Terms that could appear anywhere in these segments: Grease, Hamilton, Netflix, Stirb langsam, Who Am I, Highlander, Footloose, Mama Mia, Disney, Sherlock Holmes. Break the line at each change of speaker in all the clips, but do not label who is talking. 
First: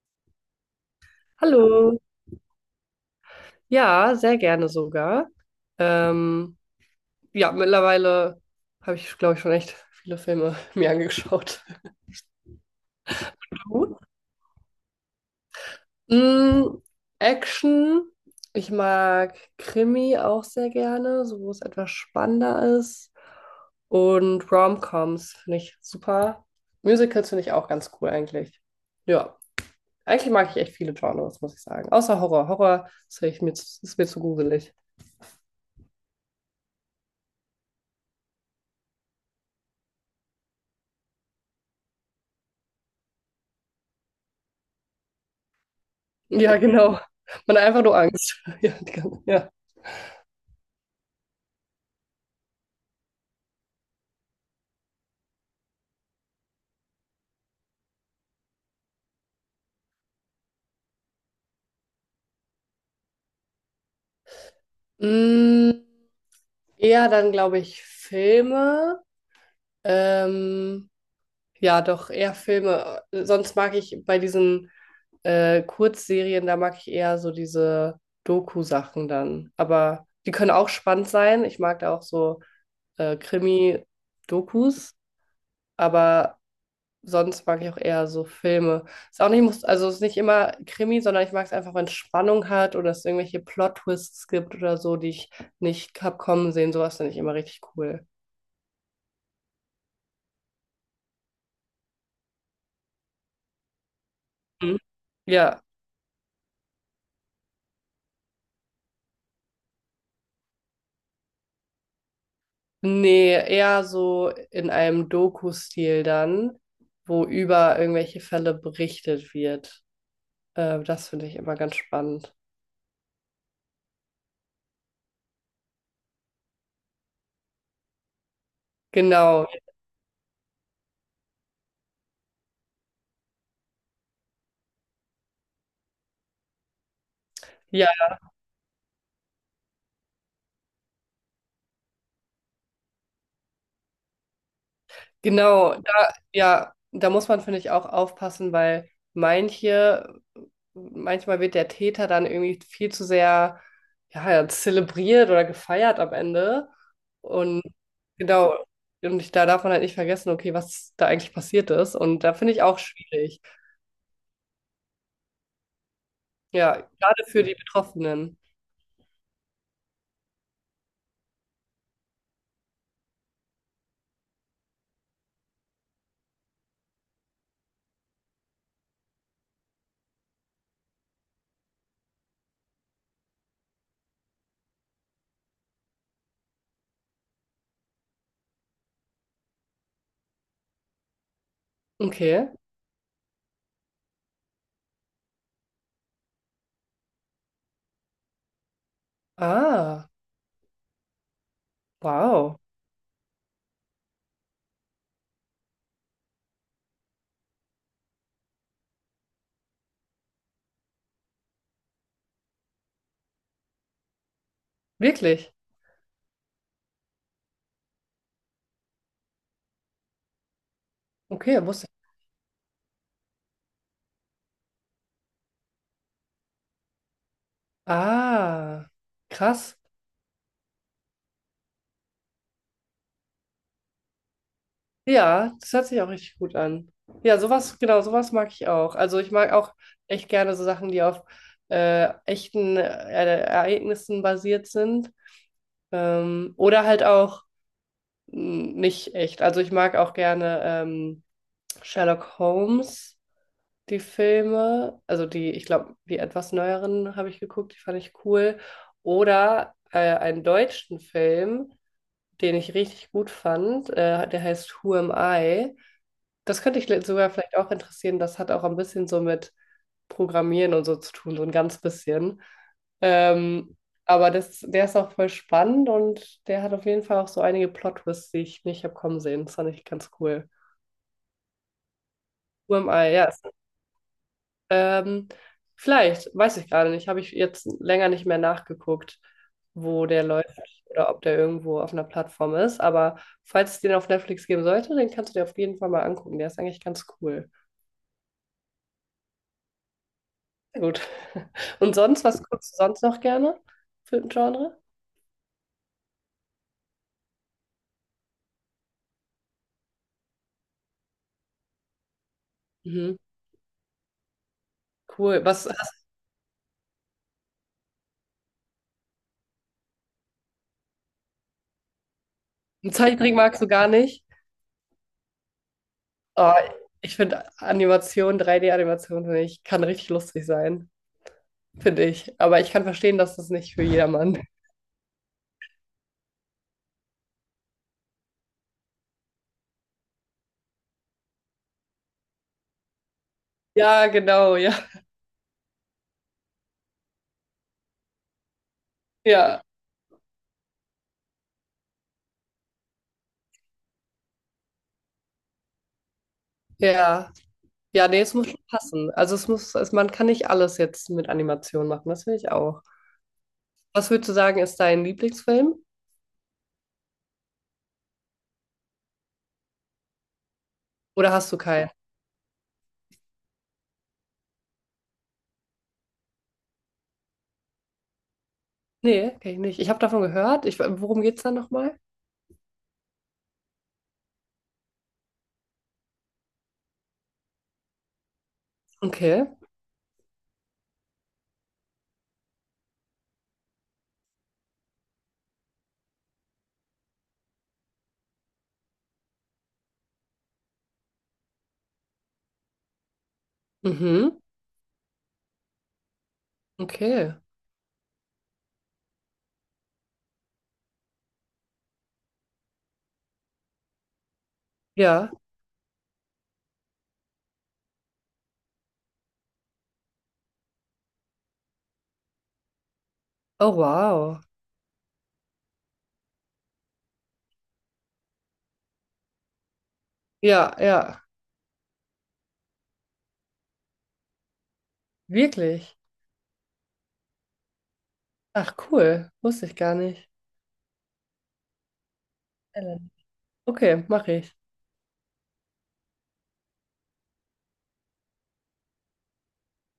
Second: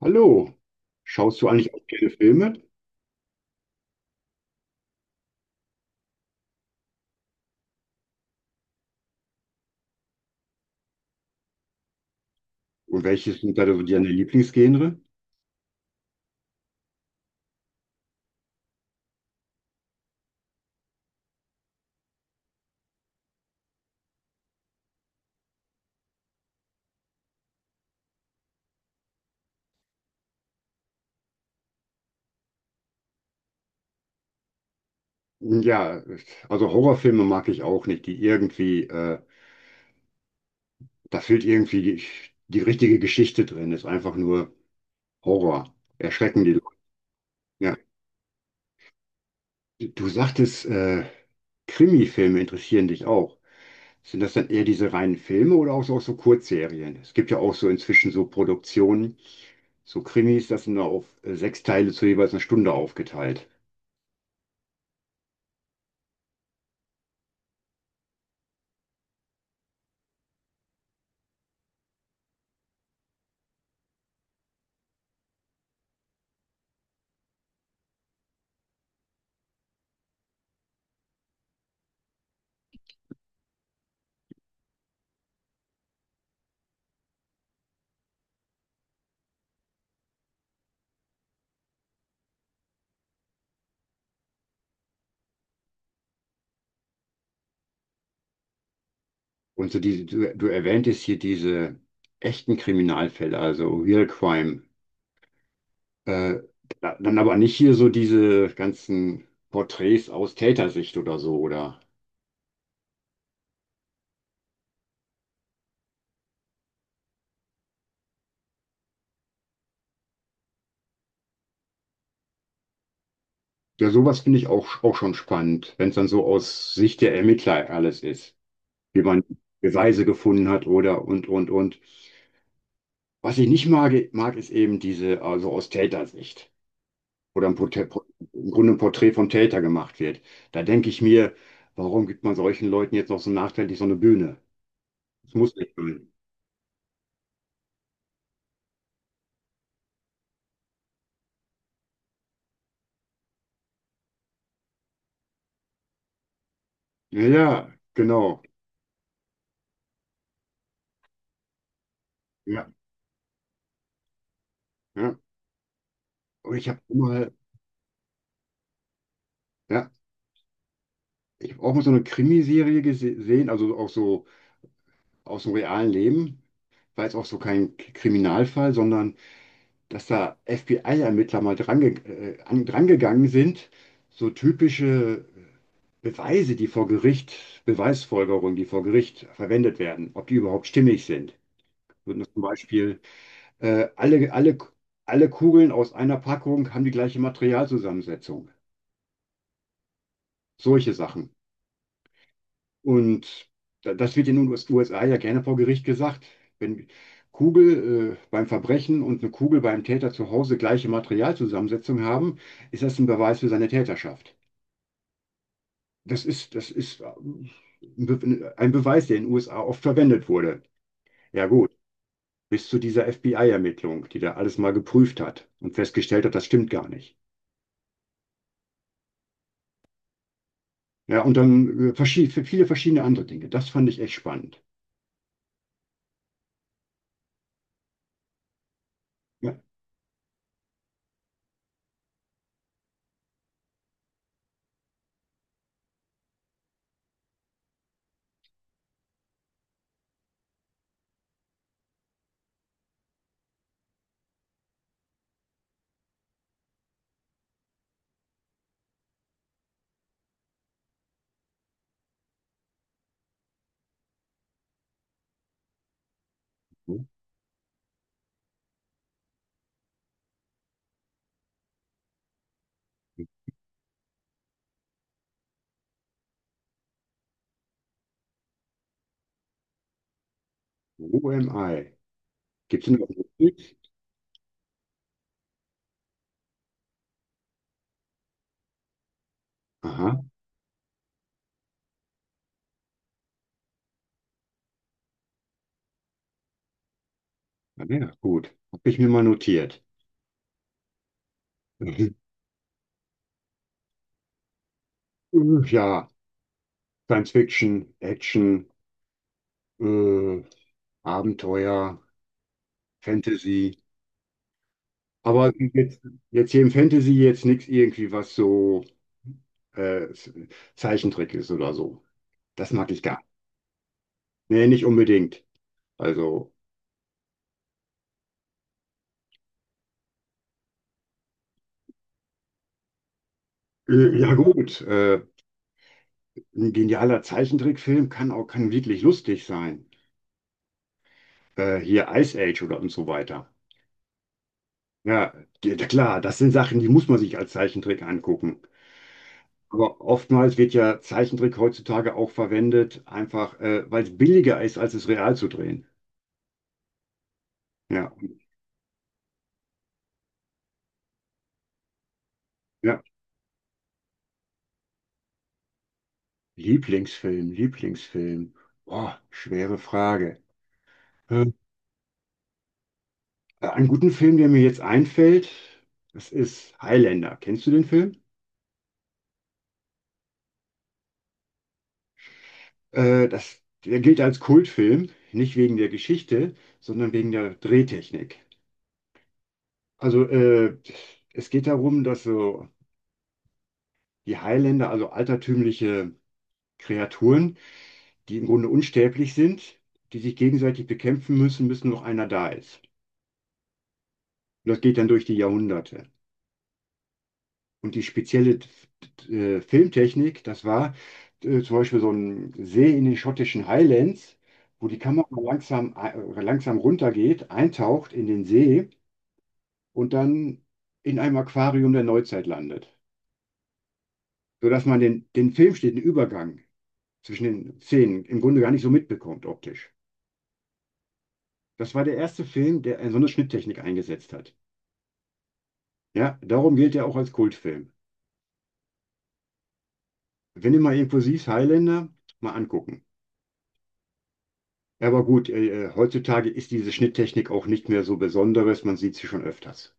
Hallo, schaust du eigentlich auch
Hallo.
gerne Filme?
Ja, sehr gerne sogar. Ähm, ja, mittlerweile habe ich, glaube ich, schon echt viele Filme mir angeschaut.
Und welches sind da so
Du?
deine Lieblingsgenre?
Mm, Action. Ich mag Krimi auch sehr gerne, so wo es etwas spannender ist. Und Rom-Coms finde ich super. Musicals finde ich auch ganz cool eigentlich. Ja, eigentlich mag ich echt viele Genres, muss ich sagen. Außer Horror. Horror ist, echt mir, ist mir zu gruselig.
Ja, also Horrorfilme mag ich auch nicht, die irgendwie, da fehlt irgendwie die, die richtige Geschichte drin, ist einfach nur Horror, erschrecken die
Ja,
Leute.
genau. Man hat
Ja.
einfach nur Angst. Ja, ja.
Du sagtest, Krimi-Filme interessieren dich auch. Sind das dann eher diese reinen Filme oder auch so Kurzserien? Es gibt ja auch so inzwischen so Produktionen, so Krimis, das sind da auf sechs Teile zu jeweils einer Stunde aufgeteilt.
Mm, Eher dann, glaube ich, Filme. Ähm, ja, doch, eher Filme. Sonst mag ich bei diesen Kurzserien, da mag ich eher so diese Doku-Sachen dann. Aber die können auch spannend sein. Ich mag da auch so Krimi-Dokus. Aber sonst mag ich auch eher so Filme. Ist auch nicht, muss, also ist nicht immer Krimi, sondern ich mag es einfach, wenn es Spannung hat oder es irgendwelche Plot-Twists gibt oder so, die ich nicht hab kommen sehen. Sowas finde ich immer richtig cool.
Und so diese, du erwähntest hier diese echten Kriminalfälle, also Real Crime.
Mhm. Ja,
Äh, Dann aber nicht hier so diese ganzen Porträts aus Tätersicht oder so, oder?
nee, eher so in einem Doku-Stil dann, wo über irgendwelche Fälle berichtet wird. Das finde ich immer ganz spannend.
Ja, sowas finde ich auch, auch schon spannend, wenn es dann so aus Sicht der Ermittler alles ist, wie man
Genau.
Beweise gefunden hat oder und. Was ich nicht mag ist eben diese, also aus Tätersicht. Oder ein
Ja.
Porträt, im Grunde ein Porträt vom Täter gemacht wird. Da denke ich mir, warum gibt man solchen Leuten jetzt noch so nachträglich so eine Bühne? Das muss nicht
Genau, da,
sein.
ja, da muss man, finde ich, auch aufpassen, weil manche, manchmal wird der Täter dann irgendwie viel zu sehr, ja, zelebriert oder gefeiert am Ende.
Ja,
Und
ja, genau.
genau, und ich, da darf man halt nicht vergessen, okay, was da eigentlich passiert ist. Und da finde ich
Ja,
auch schwierig.
ja. Und
Ja, gerade für die Betroffenen.
ja, ich habe auch mal so eine Krimiserie gesehen, also auch so aus dem realen Leben. War jetzt auch so kein Kriminalfall, sondern dass da FBI-Ermittler mal drangegangen sind. So typische Beweise, die vor Gericht, Beweisfolgerungen, die vor Gericht verwendet werden, ob die überhaupt stimmig sind. Würden das zum
Okay.
Beispiel äh, alle, alle, alle Kugeln aus einer Packung haben die gleiche Materialzusammensetzung.
Ah,
Solche Sachen.
wow.
Und das wird in den USA ja gerne vor Gericht gesagt. Wenn Kugel beim Verbrechen und eine Kugel beim Täter zu Hause gleiche Materialzusammensetzung haben, ist das ein Beweis für seine Täterschaft.
Wirklich?
Das ist ein Beweis, der in den USA oft verwendet wurde. Ja
Okay,
gut,
wusste ich.
bis zu dieser FBI-Ermittlung, die da alles mal geprüft hat und festgestellt hat, das stimmt gar nicht.
Ah, krass.
Ja, und dann viele verschiedene andere Dinge. Das fand ich echt spannend.
Ja, das hört sich auch richtig gut an. Ja, sowas, genau, sowas mag ich auch. Also ich mag
Ja.
auch echt gerne so Sachen, die auf echten Ereignissen basiert sind. Oder halt auch nicht echt. Also ich mag auch gerne Sherlock Holmes, die Filme. Also die, ich glaube, die etwas neueren habe ich geguckt, die fand ich cool. Oder einen deutschen Film, den ich richtig gut fand. Der heißt Who Am I? Das könnte ich sogar vielleicht auch interessieren. Das hat auch ein bisschen so mit Programmieren und so zu tun, so ein ganz bisschen. Ähm, aber das, der ist auch voll spannend und der hat auf jeden Fall auch so einige Plot-Twists, die ich nicht habe kommen sehen. Das fand ich ganz cool.
OMI.
Who
Gibt
am
es noch
I?
eine
Ja.
Notiz?
Ähm, vielleicht, weiß ich gerade nicht. Habe ich jetzt länger nicht mehr nachgeguckt, wo
Aha,
der läuft oder ob der irgendwo auf einer Plattform ist. Aber falls es den auf Netflix geben sollte, den kannst du dir auf jeden Fall mal angucken. Der ist eigentlich ganz cool.
ah, ja, gut. Habe ich mir mal notiert.
Sehr gut. Und sonst, was guckst du sonst noch gerne für ein Genre?
Mhm. Ja, Science Fiction, Action, äh, Abenteuer,
Mhm.
Fantasy.
Cool.
Aber
Was hast
jetzt hier im Fantasy jetzt nichts irgendwie, was so äh, Zeichentrick ist oder so. Das mag
du,
ich gar nicht.
Zeichentrick magst du gar nicht?
Nee, nicht unbedingt. Also,
Oh, ich finde Animation, 3D-Animation, finde ich, kann richtig lustig sein, finde ich. Aber ich kann verstehen, dass das nicht für
ja
jedermann.
gut, ein genialer Zeichentrickfilm kann wirklich lustig sein. Hier Ice Age oder und so weiter.
Ja, genau, ja.
Ja, die- klar, das sind Sachen, die muss man sich als Zeichentrick angucken.
Ja,
Aber oftmals wird ja Zeichentrick heutzutage auch verwendet, einfach weil es billiger ist, als es real zu drehen.
ja. Ja,
Ja,
nee, es muss schon passen. Also es muss, es, man kann nicht alles jetzt mit Animation machen, das finde ich auch.
ja.
Was würdest du sagen, ist dein Lieblingsfilm?
Lieblingsfilm, Lieblingsfilm. Boah, schwere Frage.
Oder hast
Ähm,
du keinen?
Einen guten Film, der mir jetzt einfällt, das ist Highlander. Kennst du den Film?
Nee, kenne ich nicht. Ich habe davon gehört. Ich, worum geht's da nochmal?
Der gilt als Kultfilm, nicht wegen der Geschichte, sondern wegen der Drehtechnik.
Okay.
Also es geht darum, dass so die Highlander, also altertümliche Kreaturen, die im Grunde unsterblich sind, die sich gegenseitig bekämpfen müssen, bis nur noch einer da ist.
Mhm.
Und das geht dann durch die Jahrhunderte.
Okay.
Und die spezielle Filmtechnik, das war zum Beispiel so ein See in den schottischen Highlands, wo die Kamera
Ja.
langsam runtergeht, eintaucht in den See und dann in einem Aquarium der Neuzeit landet.
Oh, wow.
Sodass man den, den filmsteten Übergang zwischen den Szenen im Grunde gar nicht so mitbekommt optisch.
Ja, ja.
Das war der erste Film, der so eine Schnitttechnik eingesetzt hat.
Wirklich.
Ja, darum gilt er auch als Kultfilm.
Ach, cool. Wusste ich gar nicht.
Wenn ihr mal Impulsiv Highlander mal angucken.
Ellen. Okay, mache ich.
Ja, aber gut, heutzutage ist diese Schnitttechnik auch nicht mehr so Besonderes, man sieht sie schon öfters.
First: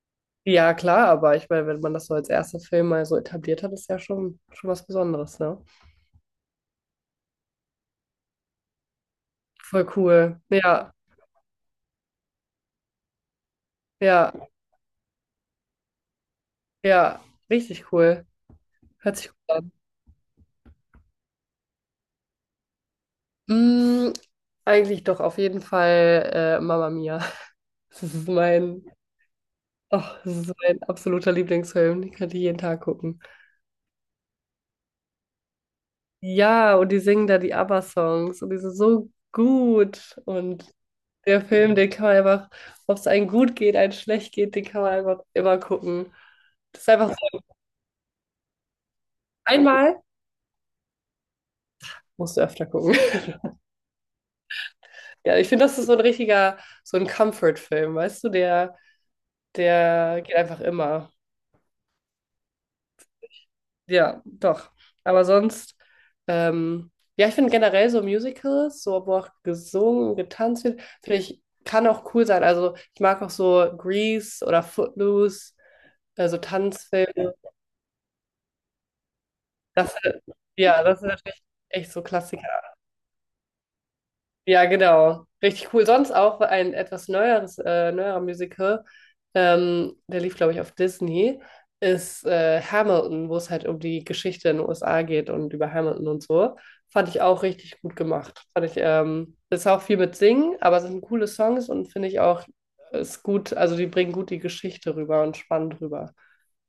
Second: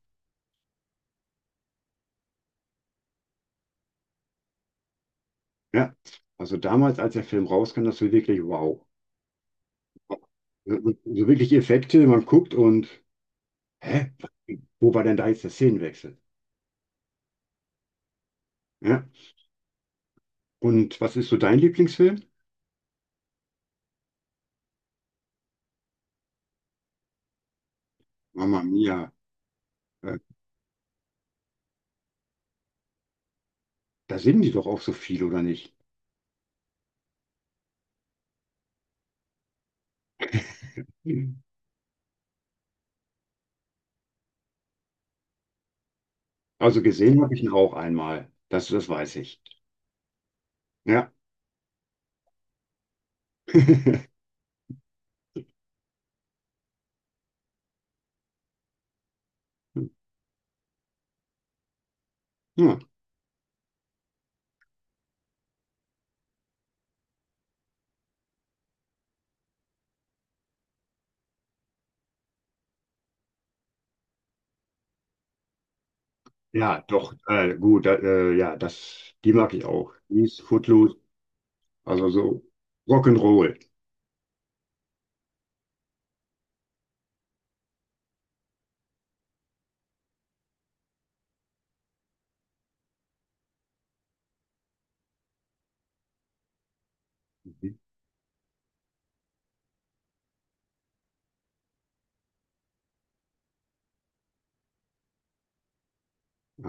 Ja, klar, aber ich meine, wenn man das so als erster Film mal so etabliert hat, ist ja schon, schon was Besonderes, ne?
Ja, also damals, als der Film rauskam, das war wirklich wow.
Voll cool.
So,
Ja,
so wirklich Effekte, man guckt und, hä,
ja,
wo war denn da jetzt der Szenenwechsel?
ja. Richtig cool.
Ja,
Hört sich gut an.
und was ist so dein Lieblingsfilm?
Mm, Eigentlich doch auf jeden Fall Mama Mia. Das ist
Mama
mein,
Mia,
oh,
äh,
das ist mein absoluter Lieblingsfilm. Den könnte ich jeden Tag gucken.
da sind die doch auch so viel, oder nicht?
Ja, und die singen da die ABBA-Songs und die sind so gut. Und
Hm.
der Film, den kann man einfach, ob es einem gut geht, einem schlecht geht, den kann man einfach immer gucken.
Also
Das ist einfach
gesehen habe
so,
ich ihn auch einmal, das weiß ich.
einmal
Ja.
musst du öfter gucken. Ja, ich finde, das ist so ein richtiger, so ein Comfort-Film, weißt du, der, der geht einfach immer.
Ja.
Ja, doch. Aber sonst, ähm, ja, ich finde generell so Musicals, so wo auch gesungen und getanzt wird, finde ich, kann auch cool sein. Also ich mag auch so Grease oder Footloose, also
Ja, doch,
Tanzfilme.
ja, das, die mag ich auch.
Das,
Die ist
ja,
Footloose,
das sind natürlich echt so
also so
Klassiker.
Rock'n'Roll.
Ja, genau. Richtig cool. Sonst auch ein etwas neueres, neuerer Musical, der lief, glaube ich, auf Disney, ist Hamilton, wo es halt um die Geschichte in den USA geht und über Hamilton und so. Fand ich auch
Mhm.
richtig gut gemacht. Fand ich, ist auch viel mit Singen, aber es sind coole Songs und finde ich auch, ist gut, also die bringen gut die Geschichte rüber und spannend rüber.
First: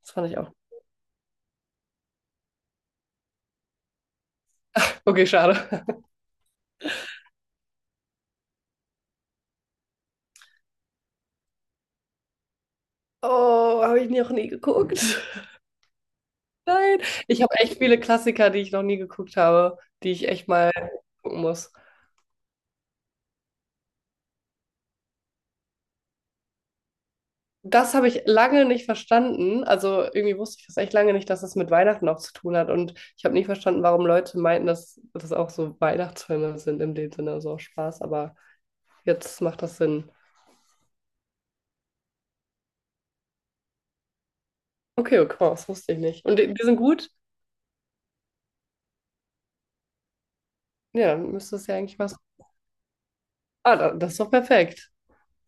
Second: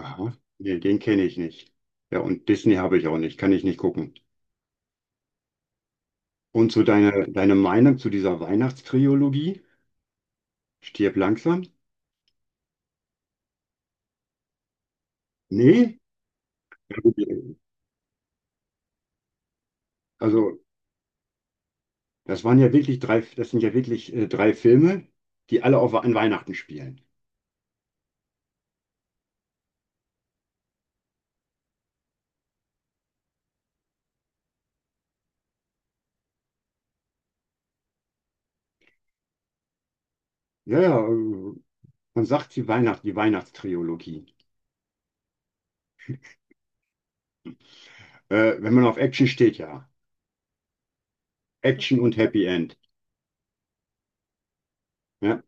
Das fand ich auch.
nee, den kenne ich nicht. Ja, und Disney habe ich auch nicht, kann ich nicht gucken.
Okay, schade.
Und zu deine Meinung zu dieser Weihnachtstrilogie? Stirb langsam?
Oh, habe ich noch nie geguckt.
Nee?
Nein,
Ja, gut,
ich habe echt viele Klassiker, die ich noch nie geguckt habe, die ich echt
also,
mal gucken muss.
das waren ja wirklich drei, das sind ja wirklich drei Filme, die alle auf, an Weihnachten spielen.
Das habe ich lange nicht verstanden. Also irgendwie wusste ich das echt lange nicht, dass das mit Weihnachten auch zu tun hat. Und ich habe nicht verstanden, warum Leute meinten, dass das auch so Weihnachtsfilme sind in dem Sinne, so auch Spaß. Aber jetzt macht das Sinn.
Ja, ja, man sagt sie Weihnacht, die Weihnachtstrilogie.
Okay, okay, das wusste ich nicht. Und die, die sind gut?
Wenn man auf Action steht, ja.
Ja, dann müsste es ja
Action
eigentlich was.
und Happy End.
Ah, da- das ist doch perfekt.
Ja,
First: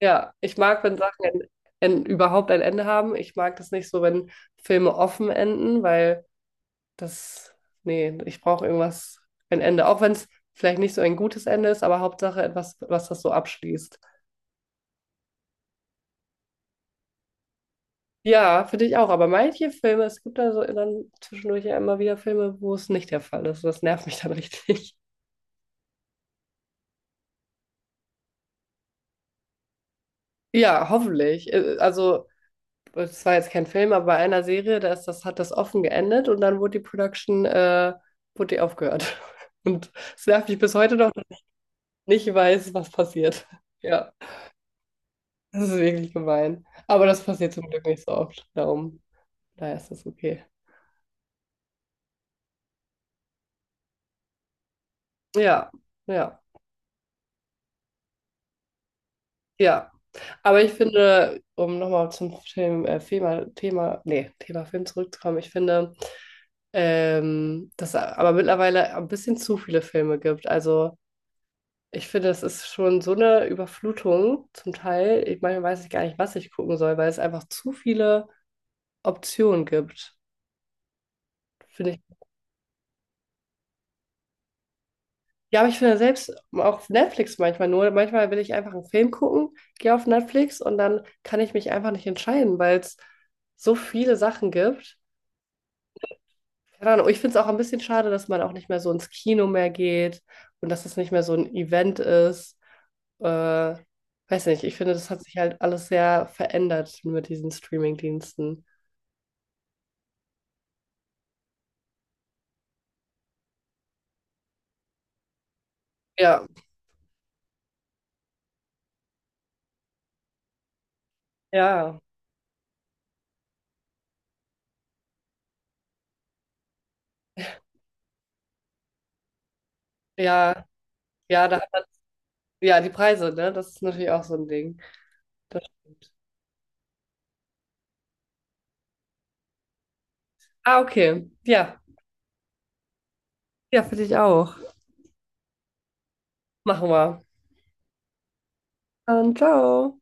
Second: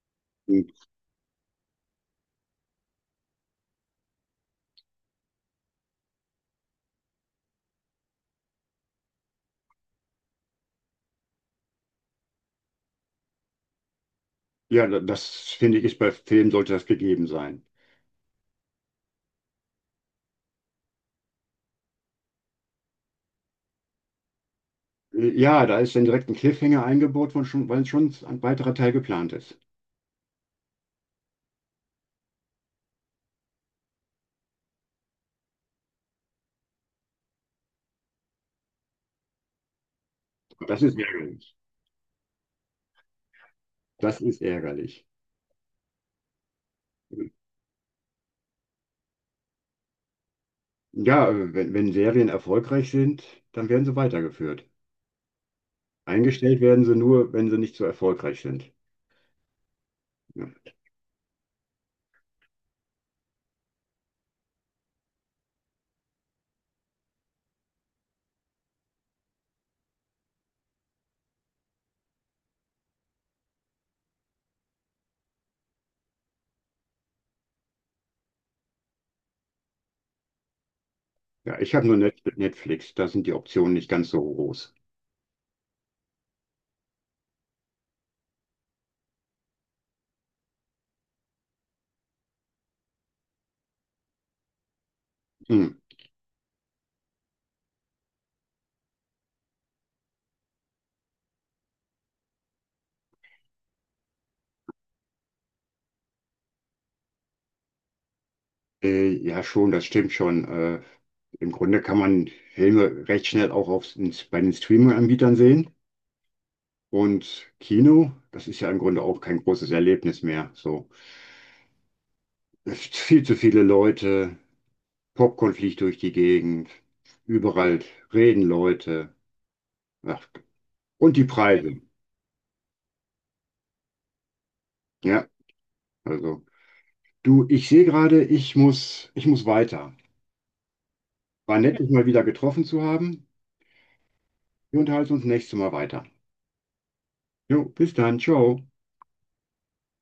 Ja, ich
und
mag, wenn Sachen ein, überhaupt ein Ende haben. Ich mag das nicht so, wenn Filme offen enden, weil das, nee, ich brauche irgendwas, ein Ende. Auch wenn es vielleicht nicht so ein gutes Ende ist, aber Hauptsache etwas, was das so abschließt.
ja, das finde ich, ist bei Filmen sollte das gegeben sein.
Ja, finde ich auch. Aber manche Filme, es gibt da so dann zwischendurch ja immer wieder Filme, wo es nicht der Fall ist. Das nervt mich dann richtig.
Ja, da ist dann direkt ein Cliffhanger eingebaut, weil schon ein weiterer Teil geplant ist.
Ja, hoffentlich. Also, es war jetzt kein Film, aber bei einer Serie, da ist das, hat das offen geendet und dann wurde die Production, wurde die aufgehört. Und es nervt mich bis
Das
heute
ist
noch, dass ich
ärgerlich.
nicht weiß, was passiert. Ja.
Das ist ärgerlich.
Das ist wirklich gemein. Aber das passiert zum Glück nicht so oft. Darum, daher ist das okay.
Ja, wenn Serien erfolgreich sind, dann werden sie weitergeführt.
Ja, ja,
Eingestellt werden sie nur, wenn sie nicht so erfolgreich sind.
ja.
Ja,
Aber ich finde, um nochmal zum Film, Thema, Thema, nee, Thema Film zurückzukommen, ich finde, dass es aber mittlerweile ein bisschen zu viele Filme gibt. Also ich finde, es ist schon so eine Überflutung zum Teil. Ich meine, weiß ich gar nicht, was ich gucken soll, weil es einfach zu viele Optionen gibt.
ja ich habe
Finde
nur
ich.
Netflix, da sind die Optionen nicht ganz so groß.
Ja, aber ich finde selbst auf Netflix manchmal nur, manchmal will ich einfach einen Film gucken, gehe auf Netflix und dann kann ich mich einfach nicht entscheiden, weil es so viele Sachen gibt.
Hm.
Keine Ahnung, ich finde es auch ein bisschen schade, dass man auch nicht mehr so ins Kino mehr geht und dass es nicht mehr so ein Event ist. Äh, Weiß nicht, ich finde, das hat sich halt alles sehr verändert mit diesen Streaming-Diensten.
Ja, schon, das stimmt schon. Im Grunde kann man Filme recht schnell bei den Streaming-Anbietern sehen.
Ja,
Und Kino, das ist ja im Grunde auch kein großes Erlebnis mehr. So,
ja,
es ist viel zu viele Leute, Popcorn fliegt durch die Gegend, überall reden Leute. Ach,
ja,
und die
ja, da
Preise.
hat, ja, die Preise, ne? Das ist natürlich auch so ein Ding.
Ja,
Das stimmt.
also du, ich sehe gerade, ich muss weiter.
Ah, okay.
War nett,
Ja.
dich mal wieder getroffen zu haben.
Ja, für dich auch.
Wir unterhalten uns nächstes Mal weiter.
Machen wir.
Jo, bis dann, ciao.
Dann ciao.